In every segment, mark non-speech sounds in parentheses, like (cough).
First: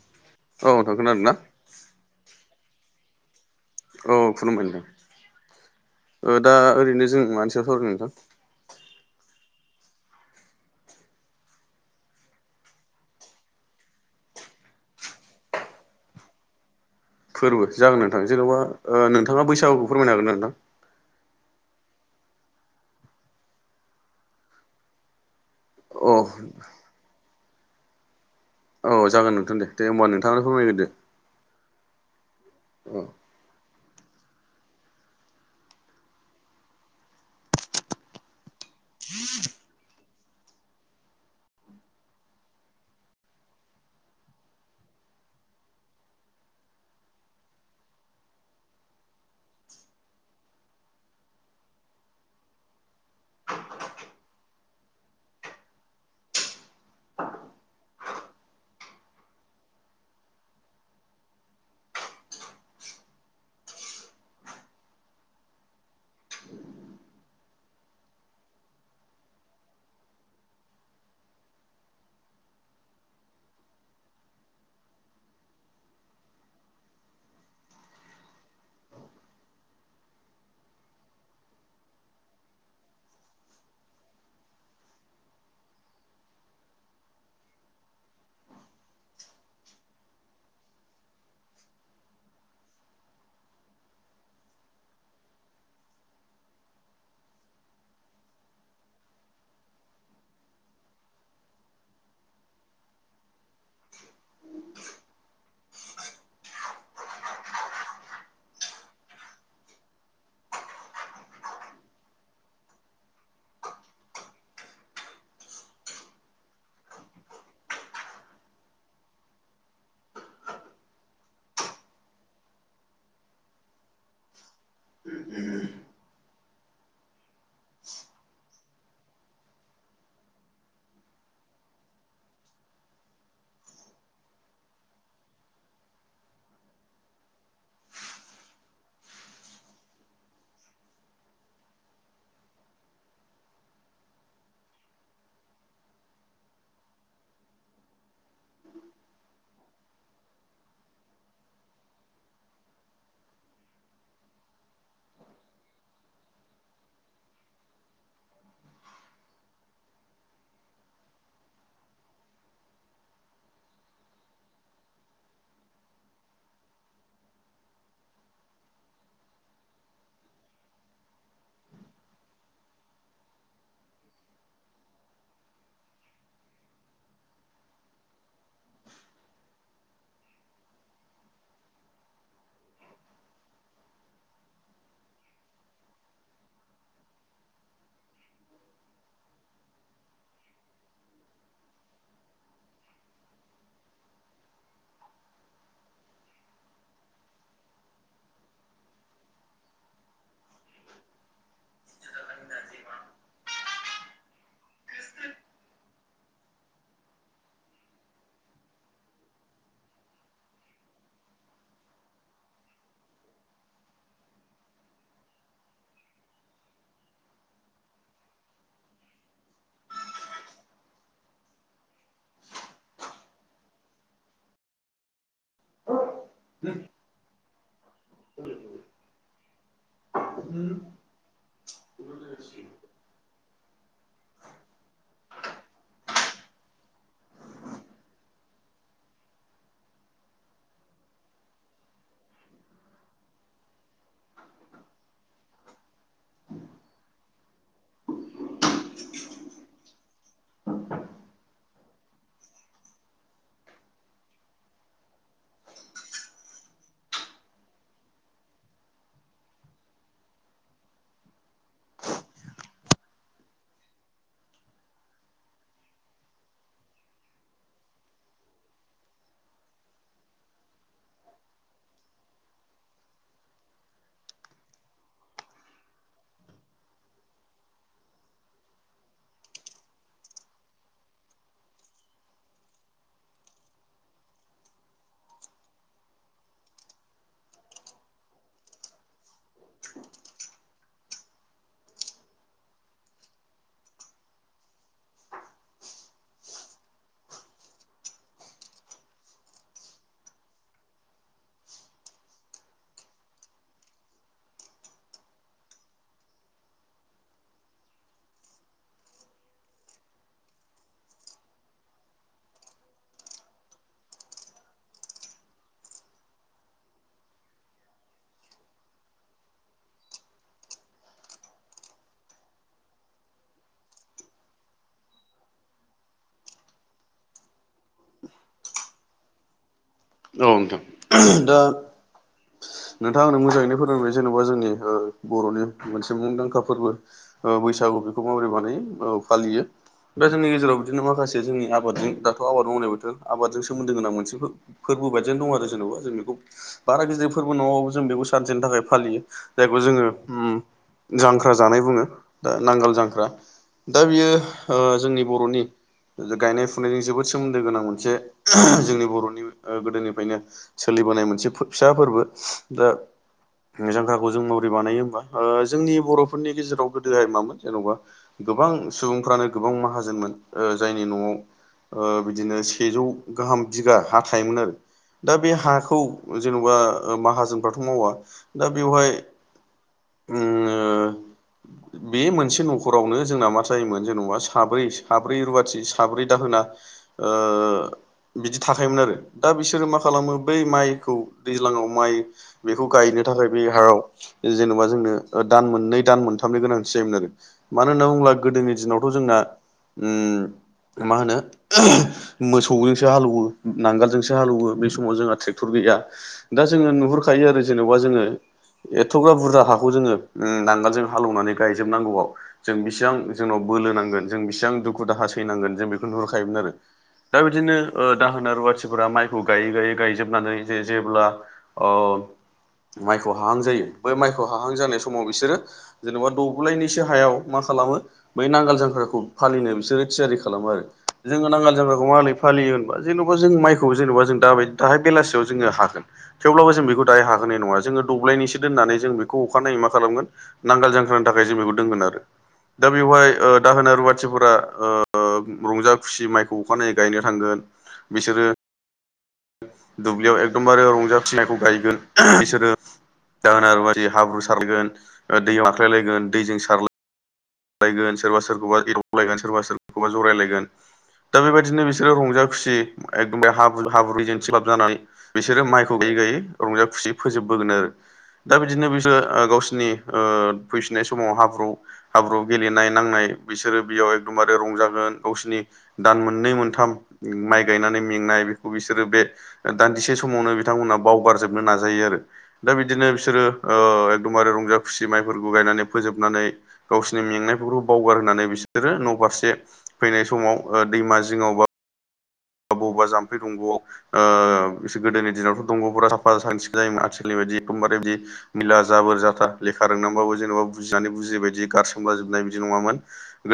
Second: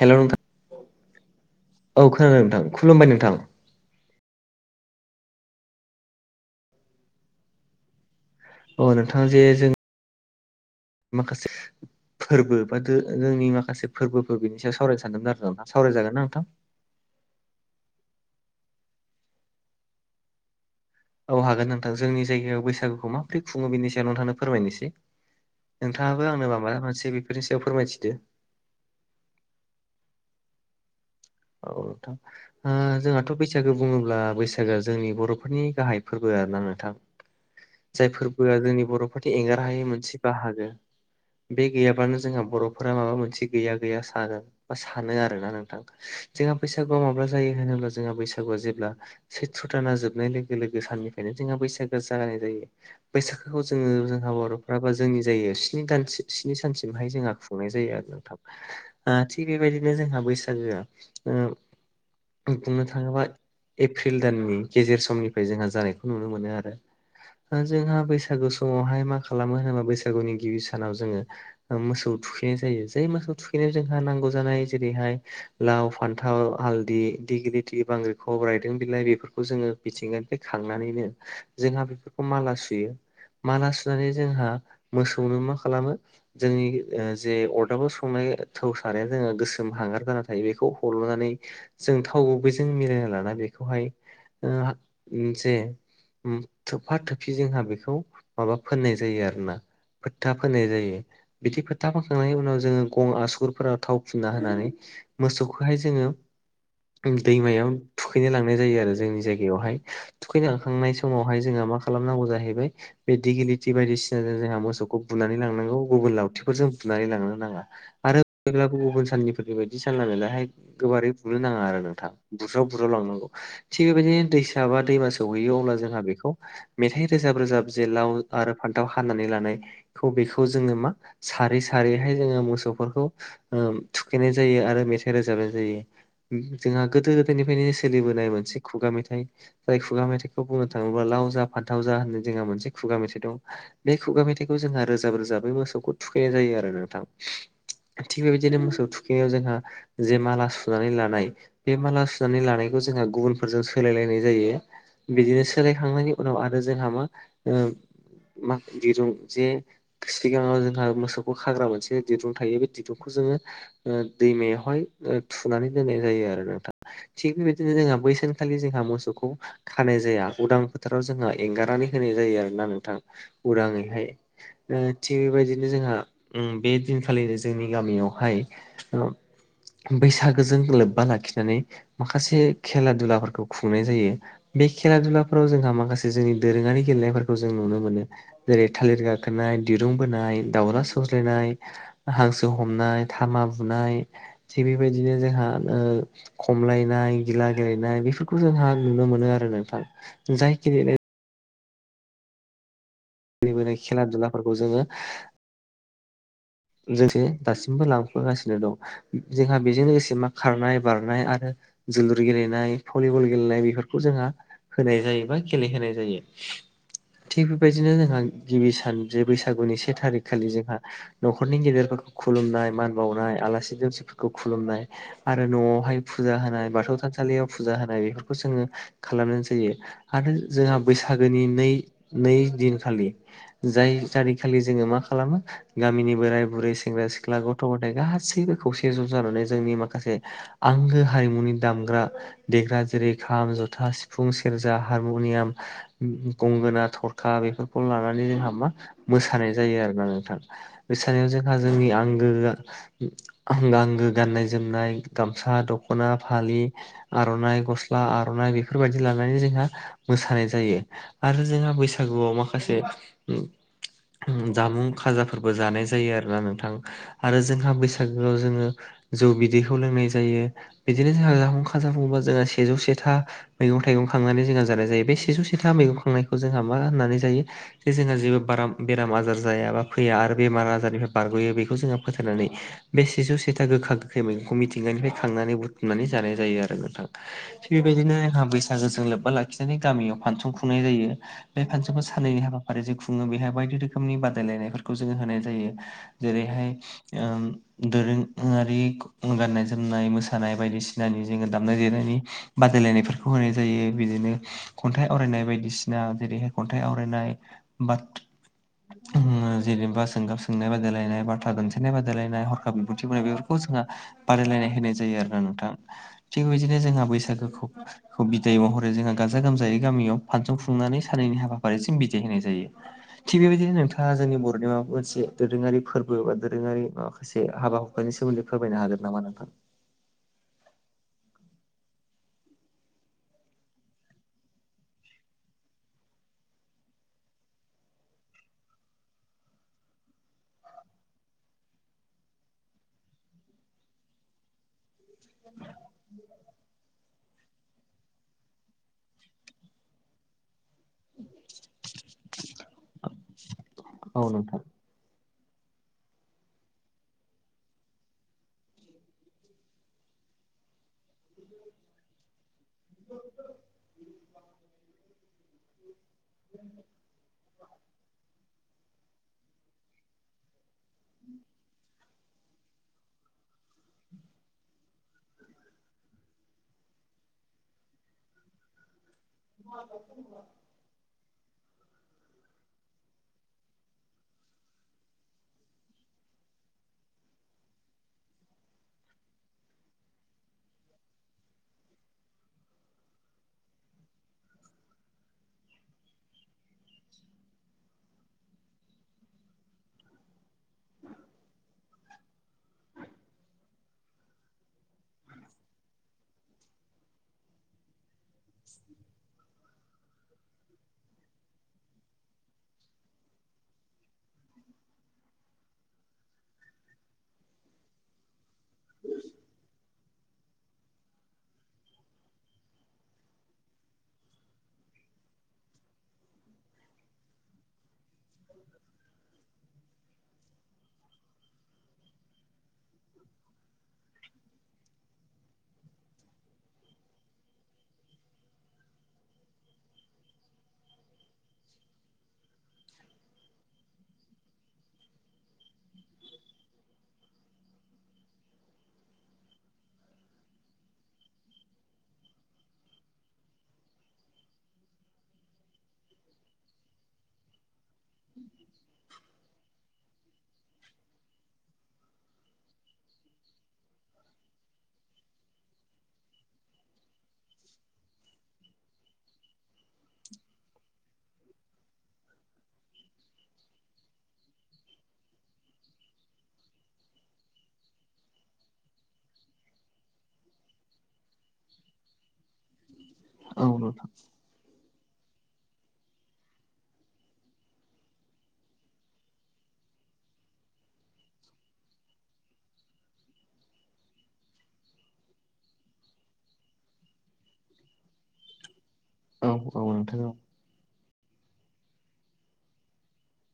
हेल' नोंथां औ नोंथां खोनादोना? औ खोनादों नोंथां खुलुमबाय नोंथां। औ खुलुमबाय नोंथां ओ दा ओरैनो जों मानि सायाव सावरायनो नोंथां? ओ नोंथां जे जों माखासे फोरबो बा जोंनि माखासे फोरबोफोर बिनि सायाव सावराय सानदोंमोन आरो नोंथा सावराय जागोनना नोंथां? फोरबो जागोन नोंथां जेनबा नोंथाङा बैसागुखौ फोरमायनो हागोनना नोंथां? औ हागोन नोंथां जोंनि जायगायाव बैसागुखौ माबोरै खुङो बेनि सायाव नोंथांनो फोरमायनोसै। अ नोंथाङाबो आंनो माबा मोनसे बेफोरनि सायाव फोरमायथिदो। औ जागोन नोंथां दे दे ओमबा नोंथांनो फोरमायग्रोदो। औ नोंथां। ओ औ जोंहाथ' बैसागो बुङोब्ला बैसागोआ जोंनि बर'फोरनि गाहाय फोरबो आरोना नोंथां। जाय फोरबोआ जोंनि बर'फोरनि एंगार हायै मोनसे बाहागो। बे गैयाबनो जोंहा बर'फोरा माबा मोनसे गैया गैया सानो। बा सानो आरोना नोंथां जोंहा बैसागुआ माब्ला जायो होनोब्ला जोंहा बैसागुआ जेब्ला सैथ्र' दाना जोबनाय लोगो लोगो साननिफ्रायनो जोंहा बैसागो जागायनाय जायो। बैसागोखौ जोङो जोंहा बर'फोराबो जोंनि जायगायाव स्नि दान स्नि सानसिमहाय जोंहा खुंनाय जायो आरो नोंथां ओ थिग बेबायदिनो जोंहा बैसागोआ बुंनो थाङोबा एफ्रिल दाननि गेजेर समनिफ्राय जोंहा जानायखौ नुनो मोनो आरो। जोंहा बैसागु समावहाय मा खालामो होनोबा बैसागुनि गिबि सानाव जोङो ओ मोसौ थुखैनाय जायो जै मोसौ थुखैनायाव जोंहा नांगौ जानाय जेरैहाय लाव फान फान्थाव हालदि दिगिलिथि बांग्रि खब रायदों बिलाइ बेफोरखौ जोङो मिथिंगानिफ्राय बे खांनानैनो जोंहा बेफोरखौ माला सुयो। माला सुनानै जोंहा मोसौनो मा खालामो जोंनि ओ जे अरदाबाव संनाय थौ साराया जोङो गोसोम हांगार जाना थायो। बेखौ हल'नानै जों थाव गुबैजों मिलायना लानानै बेखौहाय ओ जे उम थोबफा थोबफि जोंहा बेखौ माबा फोननाय जायो आरोना। फोथथा फोनाय जायो। बिदि फोथा फोनखांनायनि उनाव जोङो गं आसुगुरफोराव थाव फुनन्ना होनानै मोसौखौ खौहाय जोङो दैमायाव थुखैनो लांनाय जायो आरो जोंनि जायगायावहाय थुखैलांखांनाय समावहाय जोंहा मा खालामनांगौ जाहैबाय। बेदिगिलिटि बायदिसिनाजों जोंहा मोसौखौ बुनानै लांनांगौ गुबुन लावथिफोरजों बुनानै लांनो नाङा। आरो जेब्ला गुबुन साननिफोर बेबायदि (unintelligible) गैला हाय। गोबारै बुनो नाङा आरो नोंथां बुज्राव बुज्राव लांनांगौ। थिग बेबायदिनो दैसा बा दैमा सहैयो अब्ला जोंहा बेखौ मेथाइ रोजाब रोजाब जे लाव आरो फान्थाव हानानै लानाय खौ बेखौ जोङो मा सारै सारैहाय जोङो मोसौफोरखौ ओ थुखैनाय जायो आरो मेथाइ रोजाबनाय जायो। जोंहा गोदो गोदायनिफ्रायनो सोलिबोनाय मोनसे खुगा मेथाइ। जाय खुगा मेथाइखौ बुंनो थाङोब्ला लाव जा फान्थाव जा होननानै जोंहा मोनसे खुगा मेथाइ दं। बे खुगा मेथाइखौ जोंहा रोजाब रोजाबै मोसौखौ थुखैनाय जायो आरो नोंथां। थिग बेबायदिनो मोसौ थुखैनायाव जोंहा जे माला सुनानै लानाय बे माला सुनानै लानायखौ जोंहा गुबुनफोरजों सोलायलायनाय जायो। बिदिनो सोलायखांनायनि उनाव आरो जोंहा मा ओ मा दिरुं जे सिगाङाव जोंहा मोसौखौ खाग्रा मोनसे दिरुं थायो बे दिरुंखौ जोङो ओ दैमायावहाय थुनानै दोननाय जायो आरो नोंथां। थिग बेबायदिनो जोंहा बैसानखालि जोंहा मोसौखौ खानाय जाया उदां फोथाराव जोंहा एंगारनानै होनाय जायो आरोना नोंथां उदाङैहाय। थिग बेबायदिनो जोंहा बे दिनखालिनो जोंनि गामियावहाय ओ बैसागोजों लोब्बा लाखिनानै माखासे खेला दुलाफोरखौ खुंनाय जायो। बे खेला दुलाफोराव जोंहा माखासे जोंनि दोरोङारि गेलेनायफोरखौ जों नुनो मोनो। जेरै थालिर गाखोनाय दिरुं बोनाय दावला सौज्लायनाय। हांसो हमनाय थामा बुनाय थिग बेबायदिनो जोंहा ओ खमलायनाय गिला गेलेनाय बेफोरखौ जोंहा नुनो मोनो आरो नोंथां जायखि (unintelligible) खेला दुलाफोरखौ जोङो जों लोगोसे दासिमबो लांफागासिनो दं जोंहा बेजों लोगोसे मा खारनाय बारनाय आरो जोलुर गेलेनाय भलिबल गेलेनाय बेफोरखौ जोंहा होनाय जायो बा गेलेहोनाय जायो थिग बेबायदिनो जोंहा गिबि सान जे बैसागुनि से थारिख खालि जोंहा न'खरनि गेदेरफोरखौ खुलुमनाय मान बावनाय आलासि दुमसिफोरखौ खुलुमनाय आरो न'आवहाय फुजा होनाय बाथौ थानसालियाव फुजा होनाय बेफोरखौ जोङो खालामनाय जायो आरो जोंहा बै सागोनि नै नै दिनखालि जाय थारिखखालि जोङो मा खालामो गामिनि बोराय बुरै सेंग्रा सिख्ला गथ' गथाय गासैबो खौसे ज' जानानै जोंनि माखासे आंगो हारिमुनि दामग्रा देग्रा जेरै खाम जथा सिफुं सेरजा हारमुनियाम गंगोना थरखा बेफोरखौ लानानै जोंहा मा मोसानाय जायो आरोना नोंथां मोसानायाव जोंहा जोंनि आंगोआ आंगो गाननाय जोमनाय गामसा दख'ना फालि आरनाइ गस्ला आरनाइ बेफोरबायाददि लानानै जोंहा मोसानाय जायो आरो जोंहा बैसागुआव माखासे जामुं खाजा फोरबो जानाय जायो आरोना नोंथां आरो जोंहा बैसागोआव जोङो जौ बिदैखौ लोंनाय जायो बिदिनो जोंहा जामुं खाजाखौ बुङोबा जोंहा सेजौ सेथा मैगं थाइगं खांनानै जोंहा जानाय जायो बे सिजौ सिथा मैगं खांनायखौ जोंहा मा होननानै जायो जे जोंहा जेबो बाराम बेराम आजार जायाबा फैया आरो बेमार आजारनिफ्राय बारगयो बेखौ जोहा फोथायनानै बे सेजौ सेथा गोखा गोखै मैगंखौ मिथिंगानिफ्राय खांनानै बुथुमनानै जानाय जायो आरो नोंथां थिग बेबायदिनो जोंहा बैसागोजों लोब्बा लाखिनानै गामियाव फानसन खुं नाय जायो बे फानसनखौ साननैनि हाबाफारि जे खुङो बेहाय बायदि रोखोमनि बादायलायनायफोर खौ जोङो होनाय जायो जेरैहाय ओ दोरोङारि गान्नाय जोमनाय मोसानाय बायदिसिनानि जोङो दामनाय देनायनि बादायलायनायफोरखौ होनाय जायो बिदिनो खन्थाइ आवरायनाय बायदिसिना जेरैहाय खन्थाइ आवरायनाय बा ओ जेनेबा सोंगाब सोंनाय बादायलायनाय बाथ्रा दानथेनाय बादायलायनाय हरखाब बिबुंथि बादायनाय बेफोरखौ जोंहा बादायलायनाय होनाय जायो आरोना नोंथां थिगबायदिनो जोंहा बैसागोखौ खौ बिदाय महरै जोंहा गाजा गोमजायै गामियाव फानसं खुंनानै सानैनैनि हाबाफारिसिम बिदाय होनाय जायो थिग बेबायदिनो नोंथाङा जोंनि बर' माबा मोनसे दोरोङारि फोरबो बा दोरोङारि माखासे हाबा हुखानि सोमोन्दै फोरमायनो हागोन नामा नोंथां औ नोंथां दा नोंथां आंनो मोजाङैनो फोरोंबाय जेनेबा जोंनि बर'नि मोनसे मुंदांखा फोरबो बैसागु बेखौ माबोरै बानायो औ फालियो दा जोंनि गेजेराव बिदिनो माखासे जोंनि आबादजों दाथ आबाद मावनाय बथ आबादजों सोमोन्दो गोनां मोनसे फोरबो बायदियनो दं आरो जेनेबा जों बेखौ बारा गिदिर फोरबो नङाबाबो जों बेखौ सानसेनि थाखाय फालियो जायखौ जोङो उम जांख्रा जानाय बुङो दा नांगोल जांख्रा दा बियो औ नोंथां ओ जोंनि बर'नि गायनाय फुनायजों जोबोद सोमोन्दो गोनां मोनसे जोंनि बर'नि गोदोनिफ्रायनो सोलिबोनाय मोनसे फिसा फोरबो दा जांख्राखौ जों माबोरै बानायो होमबा जोंनि बर'फोरनि गेजेराव गोदोहाय मामोन जेनबा गोबां सुबुंफ्रानो गोबां माहाजोनमोन ओ जायनि न'आव ओ बिदिनो सेजौ गाहाम बिगा हा थायोमोन आरो दा बे हाखौ जेनबा माहाजोनफ्राथ मावा दा बेवहाय उम ओ बे मोनसे न'खरावनो जोंना मा जायोमोन जेनबा साब्रै साब्रै रुवाथि साब्रै दाहोना ओ बिदि थाखायोमोन आरो दा बिसोरो मा खालामो बै माइखौ दैज्लाङाव माइ बेखौ गायनो थाखाय बे हायाव जेन'बा जोंनो दान मोननै दान मोनथामनि गोनांथि जायोमोन आरो मानो होनना बुङोब्ला गोदोनि दिनावथ' जोंना मा होनो मोसौजोंसो हालौवो नांगोल जोंसो हालौवो बे समाव जोंहा ट्रेक्ट'र गैया दा जोङो नुहुरखायो आरो जेनेबा जोङो एथ'ग्रा बुरजा हाखौ जोङो नांगोलजों हालेवनानै गायजोब नांगौवाव जों बेसिबां जोंनाव बोलो नांगोन जों बेसिबां दुखु दाहा सैनांगोन जों बेखौ नुहुरखायोमोन आरो दा बिदिनो दाहोना रुवाथि फोरा माइखौ गायै गायै गायजोबनानै जे जेब्ला माइखौ हाहां जायो बै माइखौ हाहां जानाय समाव बिसोरो जेनेबा दब्लायनैसो हायाव मा खालामो बै नांगोल जांख्राखौ फालिनो बिसोरो थियारि खालामो आरो जोङो नांगाल जाग्राखौ माबोरै फालियो होनबा जेन'बा जों माइखौ खौ जेनेबा जों दाय दाहाय बेलासियाव जोङो हागोन थेवब्लाबो जों बेखौ दायो हाखानाय नङा जोङो दब्लायनैसो दोननानै जों बेखौ अखानायै मा खालामगोन नांगोल जांख्रानि थाखाय जों बेखौ दोनगोन आरो दा बेवहाय दाहोना रुवाथिफोरा रंजा खुसि माइखौ अखानायै गायनो थांगोन बिसोरो दुब्लियाव एकदमबारे रंजा (unintelligible) नायखौ गायगोन बिसोरो दाहोना रुवाथि हाब्रु सारलायगोन दैयाव नाख्लायलायगोन दैजों सारलाय लायगोन सोरबा सोरखौबा एदावलायगोन सोरबा सोरखौबा जरायलायगोन दा बेबायदिनो बिसोरो रंजा खुसि एखदमबारे हाब्रु हाब्रु दैजों थिंख्लाब जानानै बिसोरो माइखौ गायै गायै रंजा खुसियै फोजोबबोगोन आरो दा बिदिनो बिसोरो गावसोर नि ओ फैसिननाय समाव हाब्रु हाब्रुवाव गेलेनाय नांनाय बिसोरो बेयाव एकदमबारे रंजागोन गावसिनि दान मोननै मोनथाम माइ गायनानै मेंनाय बेखौ बिसोरो बे दान्दिसे समावनो बिथांमोना बावगारजोबनो नाजायो आरो दा बिदिनो बिसोरो औ नोंथां एकदबारे रंजा खुसि माइफोरखौ गायनानै फोजोबनानै गावसिनि मेंनायफोरखौ बावगार होनानै बिसोरो न' फारसे फैनाय समाव दैमा जिङावबा बबबा जाम्फै दंग'आव गोदोनि दिनावथ' दंग'फोरा साफा साखोन-सिखोन जायोमोन आथिखालनि बायदि एखदमबारे बिदि मैला जाबोर जाथा औ औ लेखा नोंथां रोंनानैबाबो जेन'बा बुजिनानै बुजियबायदि गारसोमला जोबनाय बिदि नङामोन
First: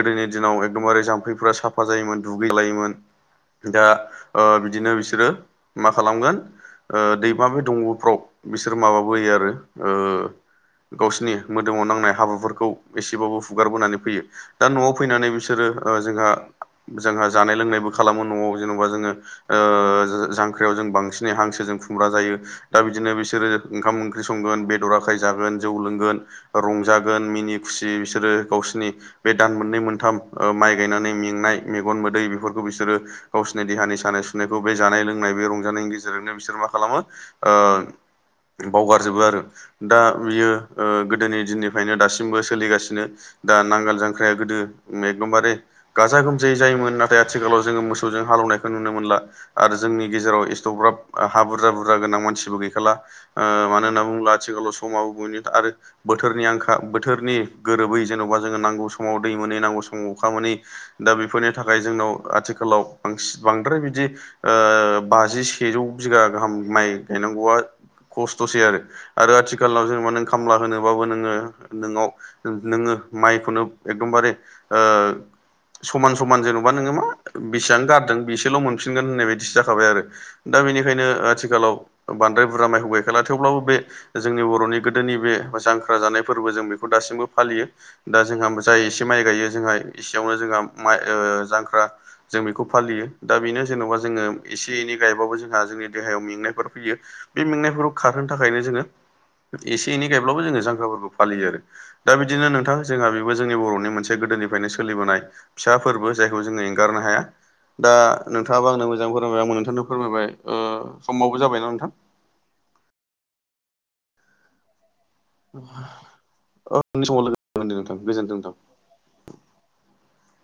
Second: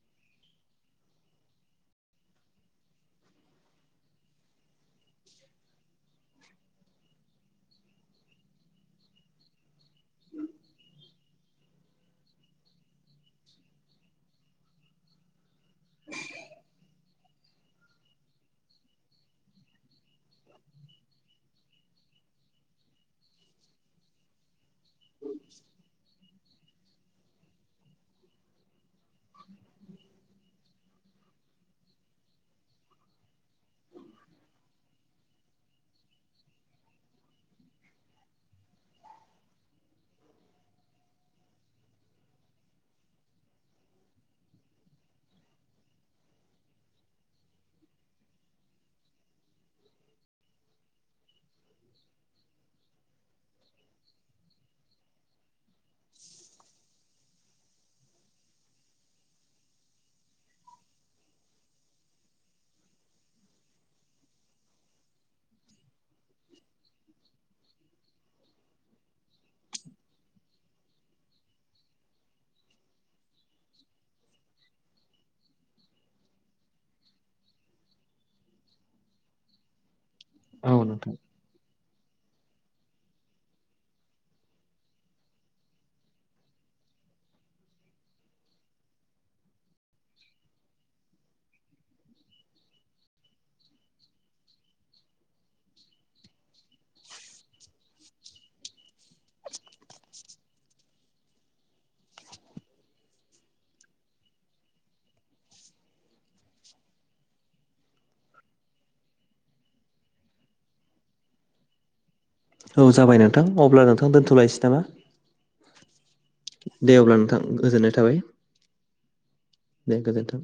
गोदोनि दिनाव एकदमबारे जाम्फैफोरा साफा जायोमोन दुगैजालायोमोन दा बिदिनो बिसोरो मा खालामगोन दैमा बे दंग'फ्राव बिसोर माबाबोयो आरो गावसिनि मोदोमाव नांनाय हाब्रुफोरखौ एसेबाबो हुगारबोनानै फैयो दा न'आव फैनानै बिस सोरो जोंहा जोंहा जानाय लोंनायबो खालामो न'आव जेन'बा जोङो जांख्रियाव जों बांसिनै हांसोजों खुमब्रा जायो दा बिदिनो बिसोरो ओंखाम ओंख्रि संगोन बे बेदर आखाय जागोन जौ लोंगोन रंजागोन मिनि खुसि बिसोरो गावसिनि बे दान मोननै मोनथाम माइ गायनानै मेंनाय मेगन मोदै बेफोरखौ बिसोरो गावसिनि देहानि सानाय सुनायखौ बे जानाय लोंनाय बे रंजानायनि गेजेरजोंनो बिसोर मा खालामो बावगारजोबो आरो दा बियो गोदोनि दिननिफ्रायनो दासिमबो सोलिगासिनो दा नांगोल जांख्राया गोदो एकदमबारे गाजा गोमजायै जायोमोन नाथाय आथिखालाव जोङो मोसौ जों हालेवनायखौ नुनो मोनला आरो जोंनि गेजेराव एस्थ'ग्राब हा बुरजा बुरजा गोनां मानसिबो गैखाला मानो होनना बुङोब्ला आथिखालाव समाबो बयनि आरो बोथोरनि आंखा बोथोरनि गोरोबै जेन'बा जोङो नांगौ समाव दै मोनै नांगौ समाव अखा मोनै दा बेफोरनि थाखाय जोंनाव आथिखालाव बांसि बांद्राय बिदि बाजि सेजौ बिगा गाहाम माइ गायनांगौआ खस्थ'सै आरो आरो आथिखालाव जेनेबा नों खामला होनोबाबो नोङो नोंनाव नोङो माइखौनो एकदमबारे समान समान जेन'बा नोङो मा बेसां गारदों बिसेल' मोनफिनगोन होननाय बायदि जाखाबाय आरो दा औ बेनिखायनो नोंथां आथिखालाव बांद्राय बुरजा माइखौ गायखाला थेवब्लाबो बे जोंनि बर'नि गोदोनि बे जांख्रा जानाय फोरबो जों बेखौ दासिमबो फालियो दा जोंहा जाय एसे माइ गायो जोंहा एसेयावनो जोंहा माइ जांख्रा जों बेखौ फालियो दा बेनो जेन'बा जोङो एसे एनै गायबाबो जोंहा जोंनि देहायाव मेंनायफोर फैयो बे मेंनायफोरखौ खारहोनो थाखायनो जोङो एसे एनै गायब्लाबो जोङो जांख्राफोरखौ फालियो आरो दा बिदिनो नोंथां जोंहा बेबो जोंनि बर'नि मोनसे गोदोनिफ्रायनो सोलिबोनाय फिसा फोरबो जायखौ जोङो एंगारनो हाया दा नोंथाङाबो आंनो मोजां फोरमायबाय आंबो नोंथांनो फोरमायबाय समावबो जाबायना नोंथां औ जाबाय नोंथां अब्ला नोंथां दोनथ'लायनोसै नामा (inaudible) दे उननि अब्ला समाव लोगो नोंथां मोनगोन दे गोजोननाय नोंथां थाबाय गोजोनथों नोंथां दे गोजोन्थों